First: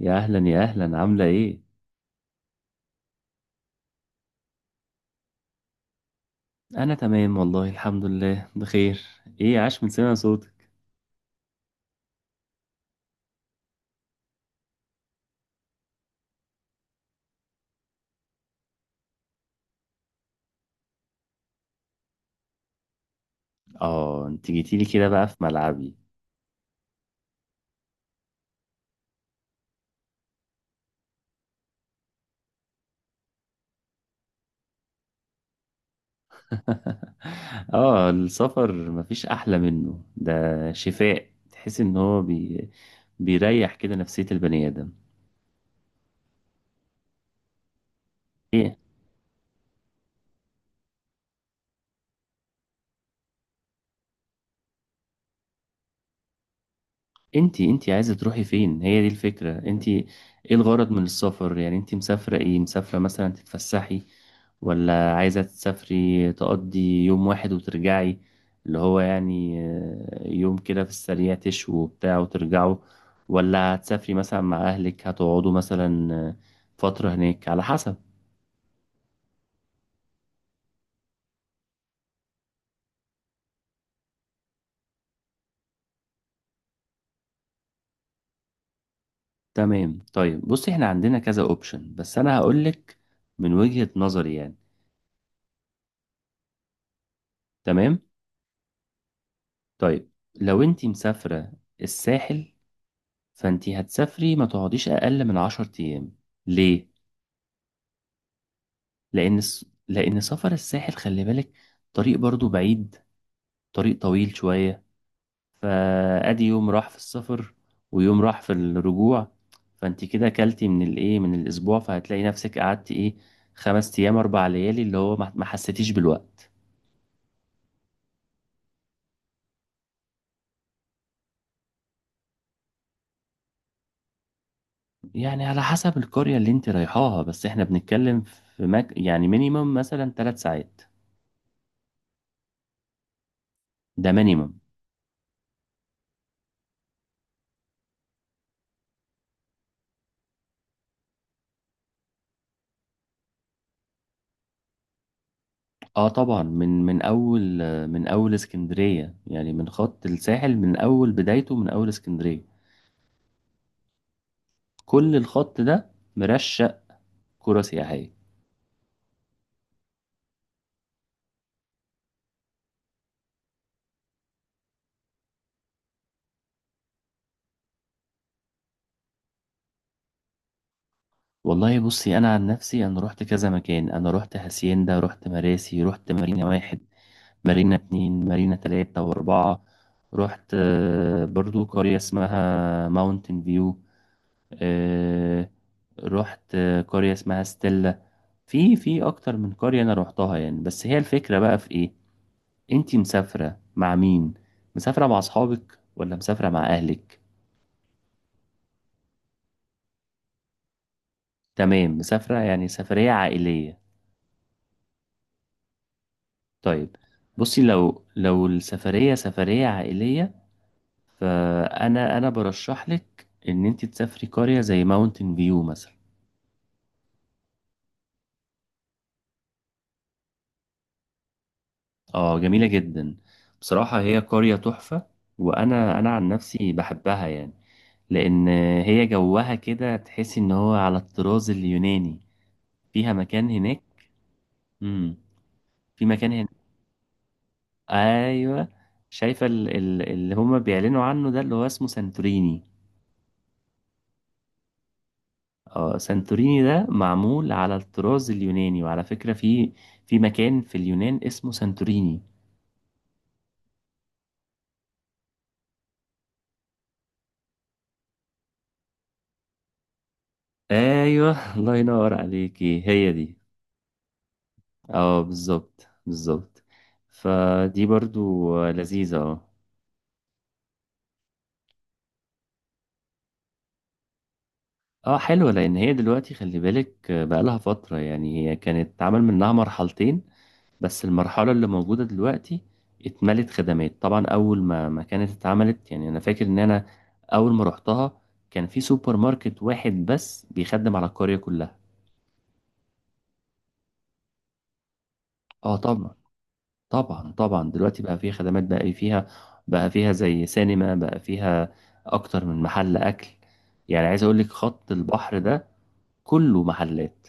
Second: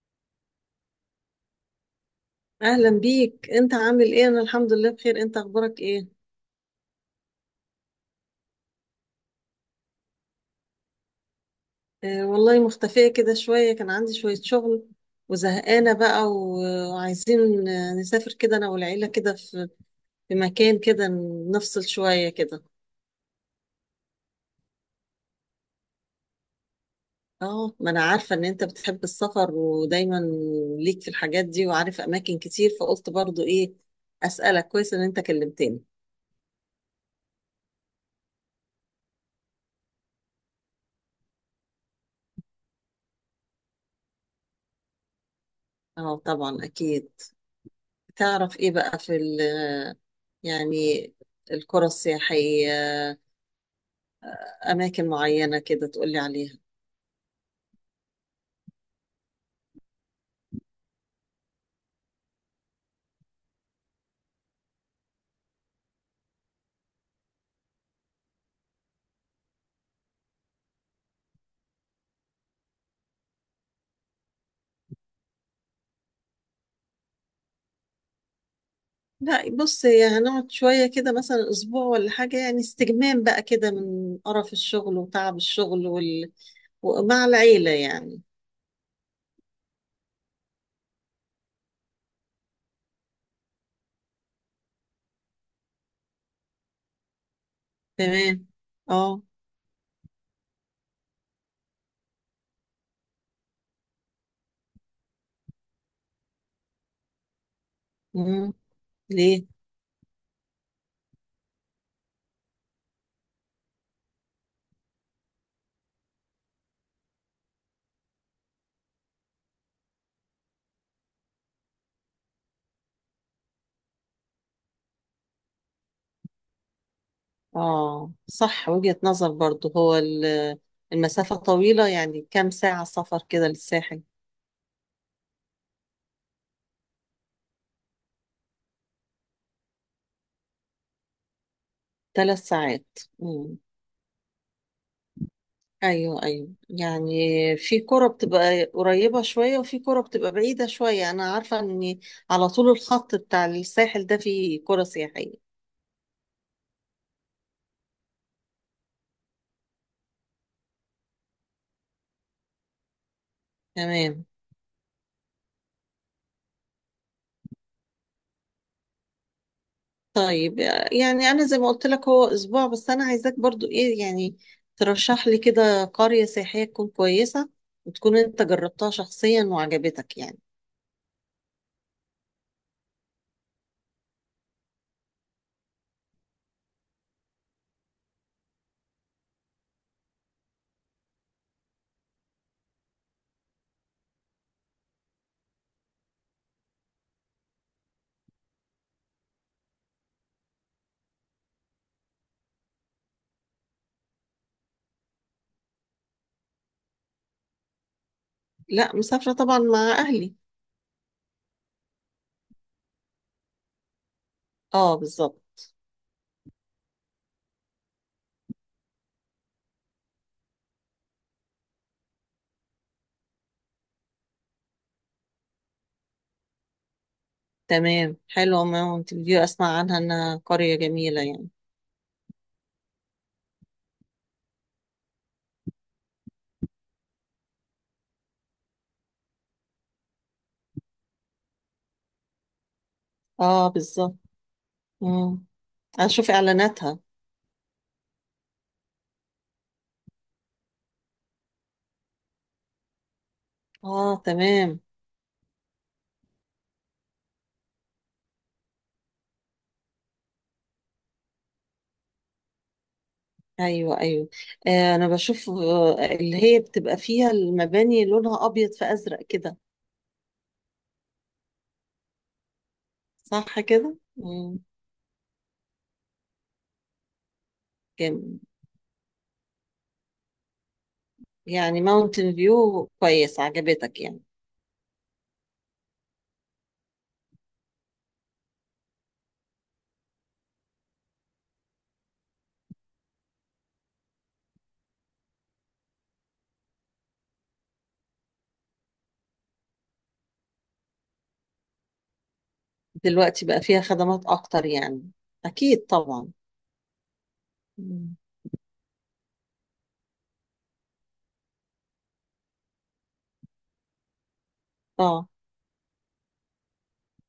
يا اهلا عامله ايه. اهلا بيك، انت عامل ايه؟ انا الحمد لله بخير. انت اخبارك ايه؟ انا تمام والله الحمد لله بخير. ايه عاش من سمع صوتك. آه والله، مختفية كده شوية، كان عندي شوية شغل وزهقانة بقى وعايزين نسافر كده انا والعيلة كده في في مكان كده، نفصل شوية كده. اه انت جيتيلي كده بقى في ملعبي. اه، ما انا عارفة ان انت بتحب السفر ودايما ليك في الحاجات دي وعارف اماكن كتير، فقلت برضو ايه اسألك. كويس ان انت كلمتني. اه السفر مفيش احلى منه ده. شفاء تحس ان هو بيريح كده نفسية البني ادم. اه طبعا اكيد. تعرف ايه إيه، بقى في ال يعني القرى السياحية، اماكن معينه كده تقولي عليها؟ انتي عايزة تروحي فين؟ هي دي الفكرة. انتي ايه الغرض من السفر؟ يعني انتي مسافرة ايه؟ مسافرة مثلا تتفسحي، ولا عايزة تسافري تقضي يوم واحد وترجعي؟ اللي هو يعني يوم كده في السريع تشوا وبتاع وترجعوا، ولا هتسافري مثلا مع أهلك هتقعدوا مثلا فترة هناك على حسب. لا بص، هي هنقعد شويه كده مثلا اسبوع ولا حاجه، يعني استجمام بقى كده من قرف الشغل وتعب الشغل ومع العيله يعني. تمام. طيب بصي احنا عندنا كذا اوبشن، بس انا هقولك من وجهة نظري يعني. تمام. تمام. اه. طيب لو انتي مسافرة الساحل، فانتي هتسافري ما تقعديش اقل من عشر ايام. ليه؟ مم. ليه؟ لان سفر الساحل، خلي بالك، طريق برضو بعيد، طريق طويل شوية. فادي يوم راح في السفر، ويوم راح في الرجوع. فانتي كده كلتي من الايه، من الاسبوع، فهتلاقي نفسك قعدتي ايه، خمس ايام اربع ليالي، اللي هو ما حسيتيش بالوقت. اه صح، وجهه نظر برضو. هو المسافه طويله، يعني كام ساعه سفر كده للساحل؟ يعني على حسب القرية اللي انت رايحاها، بس احنا بنتكلم في يعني مينيمم مثلا ثلاث ساعات. 3 ساعات؟ مم. ده مينيمم. ايوه ايوه، يعني في كرة بتبقى قريبة شوية وفي كرة بتبقى بعيدة شوية. انا عارفة ان على طول الخط بتاع الساحل ده فيه كرة سياحية. اه طبعا، من اول، من اول اسكندريه، يعني من خط الساحل، من اول بدايته، من اول اسكندريه، تمام. كل الخط ده مرشق قرى سياحيه. طيب يعني انا زي ما قلت لك هو اسبوع، بس انا عايزاك برضو ايه يعني، ترشح لي كده قرية سياحية تكون كويسة، وتكون انت جربتها شخصيا وعجبتك يعني. والله بصي، انا عن نفسي رحت كذا مكان. انا رحت هاسيندا، رحت مراسي، رحت مارينا واحد، مارينا اتنين، مارينا تلاتة واربعة. رحت برضو قرية اسمها ماونتن فيو، آه، رحت قرية اسمها ستيلا. في اكتر من قرية انا روحتها يعني. بس هي الفكرة بقى في ايه، انتي مسافرة مع مين؟ مسافرة مع اصحابك ولا مسافرة مع اهلك؟ لا، مسافرة طبعا مع اهلي. تمام، مسافرة يعني سفرية عائلية. اه بالظبط. طيب بصي، لو السفرية سفرية عائلية، فانا برشح لك ان انتي تسافري قرية زي ماونتن فيو مثلا. تمام، حلوة ماونتن فيو، اسمع عنها انها قرية جميلة يعني. اه جميلة جدا، بصراحة هي قرية تحفة. وانا عن نفسي بحبها يعني، لان هي جوها كده تحسي ان هو على الطراز اليوناني. فيها مكان اه هناك. بالظبط. امم مم. في اشوف مكان هناك. اعلاناتها. ايوه، شايفه اللي هما بيعلنوا عنه ده، اللي هو اسمه سانتوريني. اه تمام. اه سانتوريني ده معمول على الطراز اليوناني، وعلى فكره في في مكان في اليونان اسمه سانتوريني. ايوه ايوه. آه انا بشوف، اللي هي بتبقى فيها المباني لونها ابيض في ازرق كده. ايوه الله ينور عليكي، هي دي. صح كده، اه بالظبط، فدي جامد. برضو لذيذه اه. يعني ماونتن فيو كويس، عجبتك يعني. اه حلوه، لان هي دلوقتي خلي بالك بقى، لها فتره يعني، هي كانت اتعمل منها مرحلتين، بس المرحلة اللي موجودة دلوقتي اتملت خدمات. طبعا أول ما كانت اتعملت، يعني أنا فاكر إن أنا أول ما رحتها كان في سوبر ماركت واحد بس بيخدم على القرية كلها. دلوقتي بقى فيها خدمات اكتر يعني، اه اكيد طبعا. طبعا. طبعا دلوقتي مم. بقى فيها خدمات، بقى فيها زي سينما، بقى فيها أكتر من محل أكل. يعني عايز أقولك خط اه. البحر ده كله محلات.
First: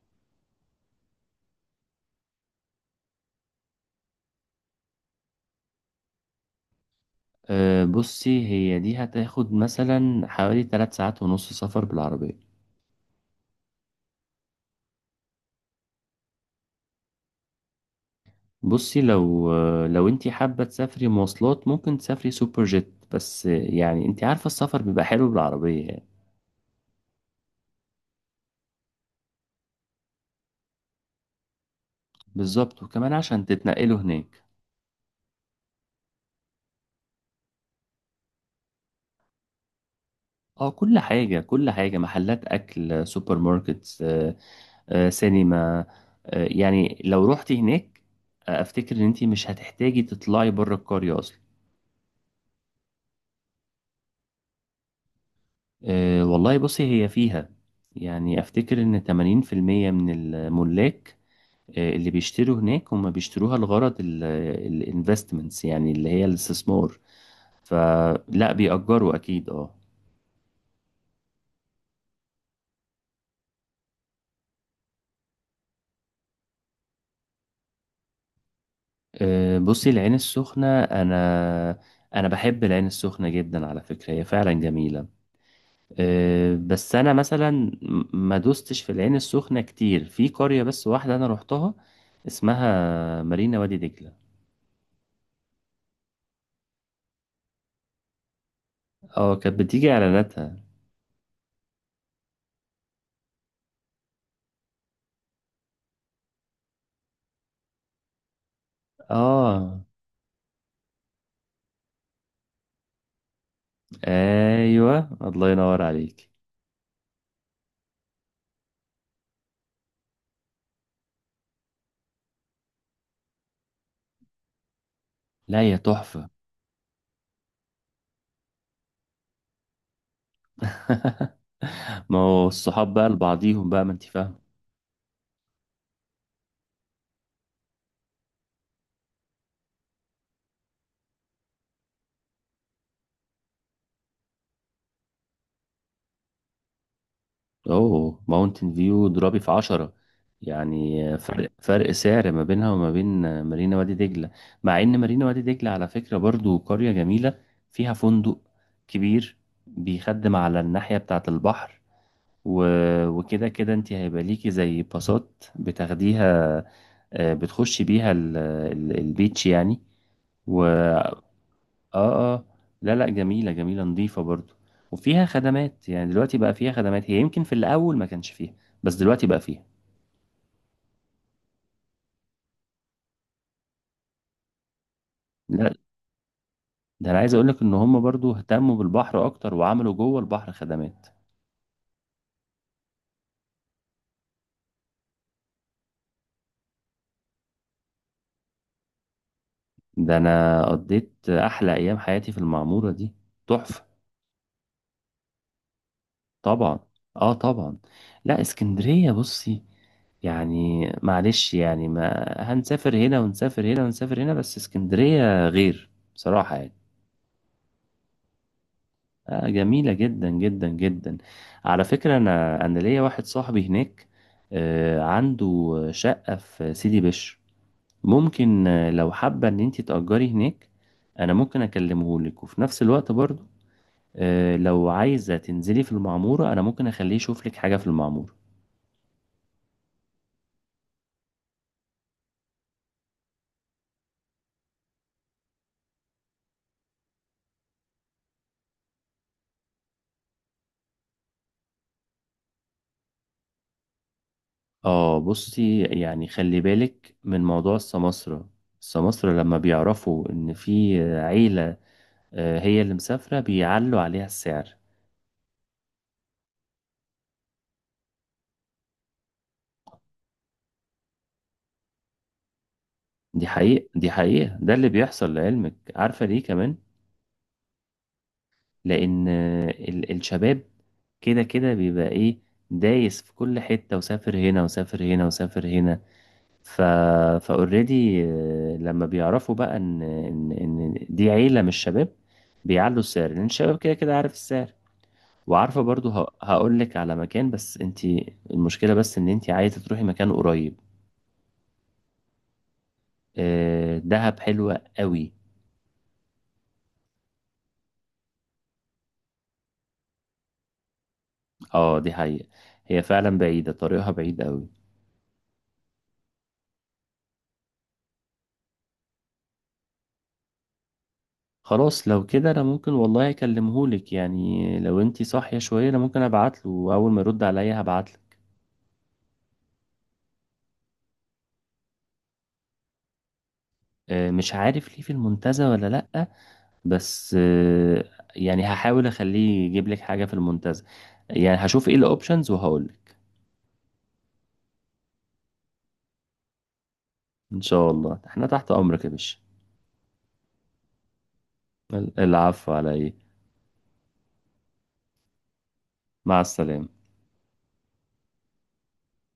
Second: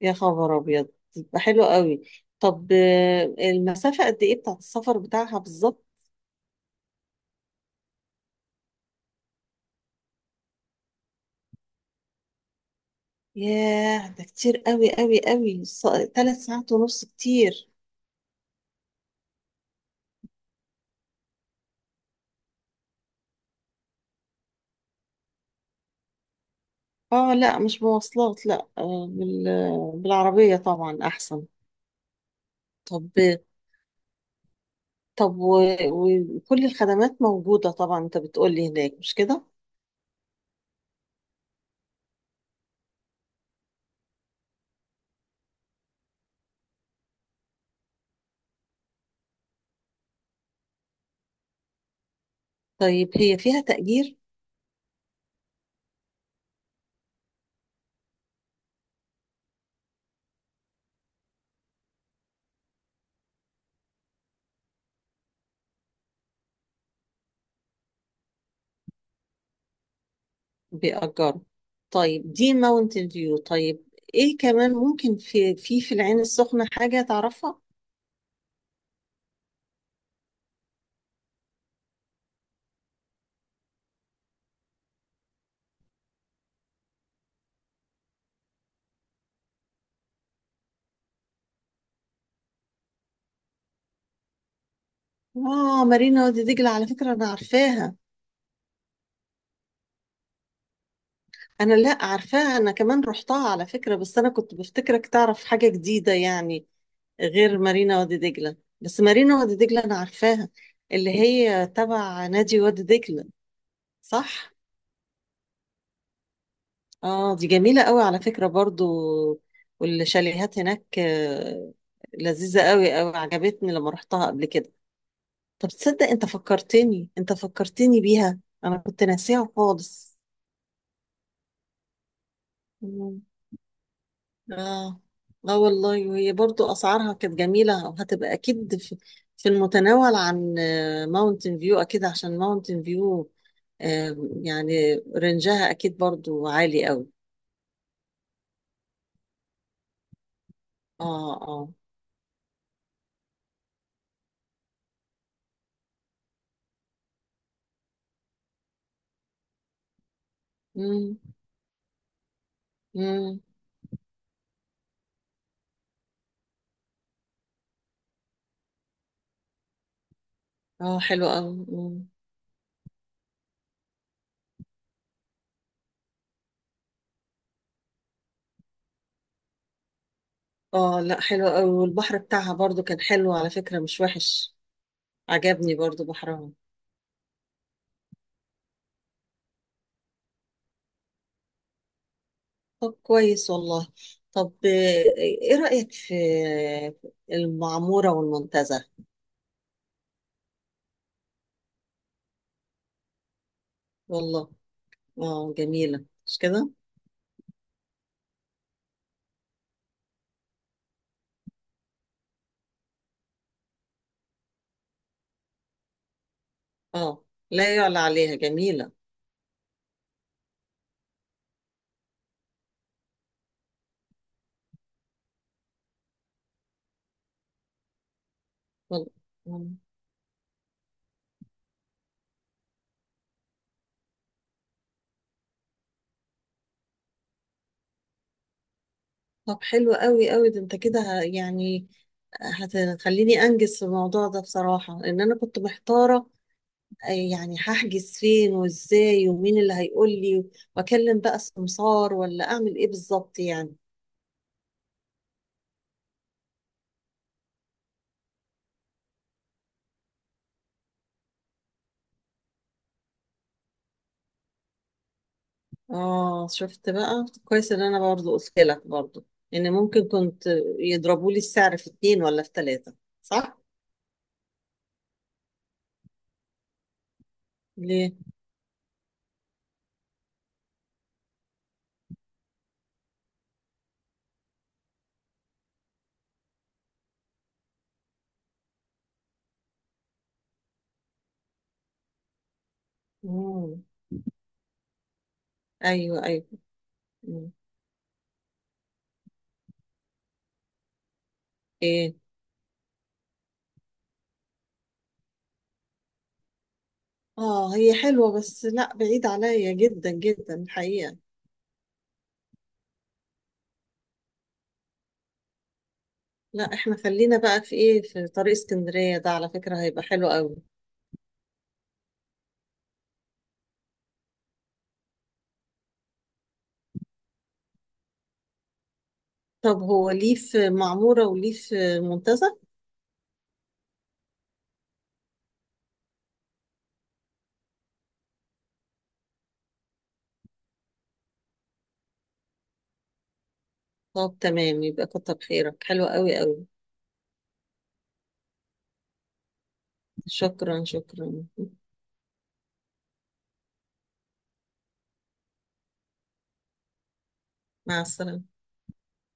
يا خبر ابيض، تبقى حلو قوي. طب المسافة قد ايه بتاعت السفر بتاعها بالظبط؟ أه بصي، هي دي هتاخد مثلا حوالي 3 ساعات ونص سفر بالعربية. ياه، ده كتير قوي قوي قوي، 3 ساعات ونص كتير. بصي، لو انت حابة تسافري مواصلات، ممكن تسافري سوبر جيت، بس يعني انت عارفة السفر بيبقى حلو بالعربية يعني. اه لا، مش بمواصلات، لا، بالعربية طبعا احسن. بالظبط، طب، وكمان عشان تتنقلوا هناك. طب و- وكل الخدمات موجودة طبعا، انت بتقولي هناك، مش كده؟ اه كل حاجة، كل حاجة، محلات أكل، سوبر ماركتس، سينما، يعني لو روحتي هناك، أفتكر إن أنت مش هتحتاجي تطلعي بره القرية أصلا. طيب هي فيها تأجير؟ والله بصي هي فيها، يعني أفتكر إن 80% من الملاك، اللي بيشتروا هناك هم بيشتروها لغرض الانفستمنتس، يعني اللي هي الاستثمار. فلا بيأجروا أكيد اه. بيأجروا. طيب دي ماونتن فيو. طيب ايه كمان ممكن في في العين السخنة حاجة تعرفها؟ بصي العين السخنة، أنا بحب العين السخنة جدا على فكرة، هي فعلا جميلة. بس أنا مثلا ما دوستش في العين السخنة كتير، في قرية بس واحدة أنا روحتها اسمها مارينا وادي دجلة. اه، مارينا وادي دجلة، على فكرة انا عارفاها. اه كانت بتيجي إعلاناتها. انا لا عارفاها، انا كمان رحتها على فكرة، بس انا كنت بفتكرك تعرف حاجة جديدة يعني، غير مارينا وادي دجلة. بس مارينا وادي اه دجلة انا عارفاها، اللي هي تبع نادي وادي دجلة، صح؟ أيوه الله ينور عليك. اه، دي جميلة قوي على فكرة برضو، والشاليهات هناك لذيذة قوي قوي، عجبتني لما رحتها قبل كده. لا طب هي تصدق انت تحفة. فكرتني، بيها، انا كنت ناسيها خالص. ما هو الصحاب بقى لبعضيهم بقى، ما انت فاهم. اه. اه والله، وهي برضو اسعارها كانت جميله، وهتبقى اكيد في المتناول عن ماونتن فيو، اكيد عشان ماونتن فيو يعني رنجها اكيد برضو عالي قوي. اوه ماونتن فيو ضربي في عشرة، اه يعني فرق اه. فرق سعر ما بينها وما بين مارينا وادي دجلة. مع ان مارينا وادي دجلة على فكرة برضو قرية جميلة، فيها فندق كبير بيخدم على الناحية امم بتاعة البحر. امم. وكده كده انت هيبقى ليكي زي باصات بتاخديها، بتخشي بيها البيتش يعني، اه و- حلو قوي. اه اه. لا لا جميلة، جميلة نظيفة برضو، وفيها خدمات. يعني دلوقتي بقى فيها خدمات، هي يمكن في الأول ما كانش فيها، بس دلوقتي بقى فيها. اه لا، حلو قوي، والبحر بتاعها برضو كان حلو على فكره، مش وحش، لا عجبني برضو بحرها. ده أنا عايز أقولك إن هم برضو اهتموا بالبحر أكتر، وعملوا جوه البحر خدمات. طب كويس والله. طب ايه رايك في المعموره والمنتزه؟ ده أنا قضيت أحلى أيام حياتي في المعمورة دي، تحفة. والله. اه جميلة مش كده؟ طبعا. اه طبعا. لا اسكندرية بصي، يعني معلش يعني، ما هنسافر هنا ونسافر هنا ونسافر هنا، بس اسكندرية غير بصراحة يعني. اه لا يعلى عليها، جميلة. جميلة جدا جدا جدا. على فكرة أنا، ليا واحد صاحبي هناك، عنده شقة في سيدي بشر. ممكن وال- لو حابة إن مم. أنت تأجري هناك، أنا ممكن أكلمه لك. وفي نفس الوقت برضو لو عايزة تنزلي في المعمورة، أنا ممكن أخليه يشوف لك حاجة في المعمورة. طب حلو قوي قوي، ده انت كده يعني هتخليني انجز في الموضوع ده بصراحة، لان انا كنت محتارة، يعني هحجز فين وازاي ومين اللي هيقول لي، واكلم بقى سمسار ولا اعمل ايه بالظبط يعني. آه بصي، يعني خلي بالك من موضوع السماسرة. السماسرة لما بيعرفوا إن في عيلة هي اللي مسافرة، بيعلوا عليها السعر. اه شفت بقى، كويس ان انا برضو قلت لك برضو ان ممكن كنت يضربوا لي السعر في 2 ولا في 3، دي صح؟ حقيقة، دي حقيقة، ده اللي بيحصل. لعلمك، عارفة ليه كمان؟ ليه؟ لأن الشباب كده كده بيبقى إيه، دايس في كل حتة، وسافر هنا وسافر هنا وسافر هنا. ف فاوريدي لما بيعرفوا بقى إن دي عيلة من الشباب، بيعلوا السعر، لأن الشباب مم. كده كده عارف السعر وعارفة برضو. ايوه ايوه. هقول لك على مكان، مم. بس انت، المشكلة بس ان انت عايزة تروحي مكان قريب. ايه. دهب حلوة قوي. اه هي حلوة، بس لا بعيد عليا جدا جدا الحقيقة. اه دي حقيقة، هي فعلا بعيدة طريقها بعيد قوي. لا احنا خلينا بقى في ايه، في طريق اسكندرية ده على فكرة، هيبقى حلو قوي. خلاص لو كده انا ممكن والله اكلمهولك، يعني لو انتي صاحية شوية انا ممكن ابعتله، واول ما يرد عليا هبعتله. طب هو ليه في معمورة وليه في منتزه؟ مش عارف ليه في المنتزه ولا لأ، بس يعني هحاول اخليه يجيب لك حاجة في المنتزه. يعني هشوف ايه الاوبشنز وهقولك. طب تمام، يبقى كتر خيرك، حلو قوي قوي. ان شاء الله احنا تحت امرك يا باشا. شكرا شكرا. العفو على ايه. مع السلامة. مع السلامة.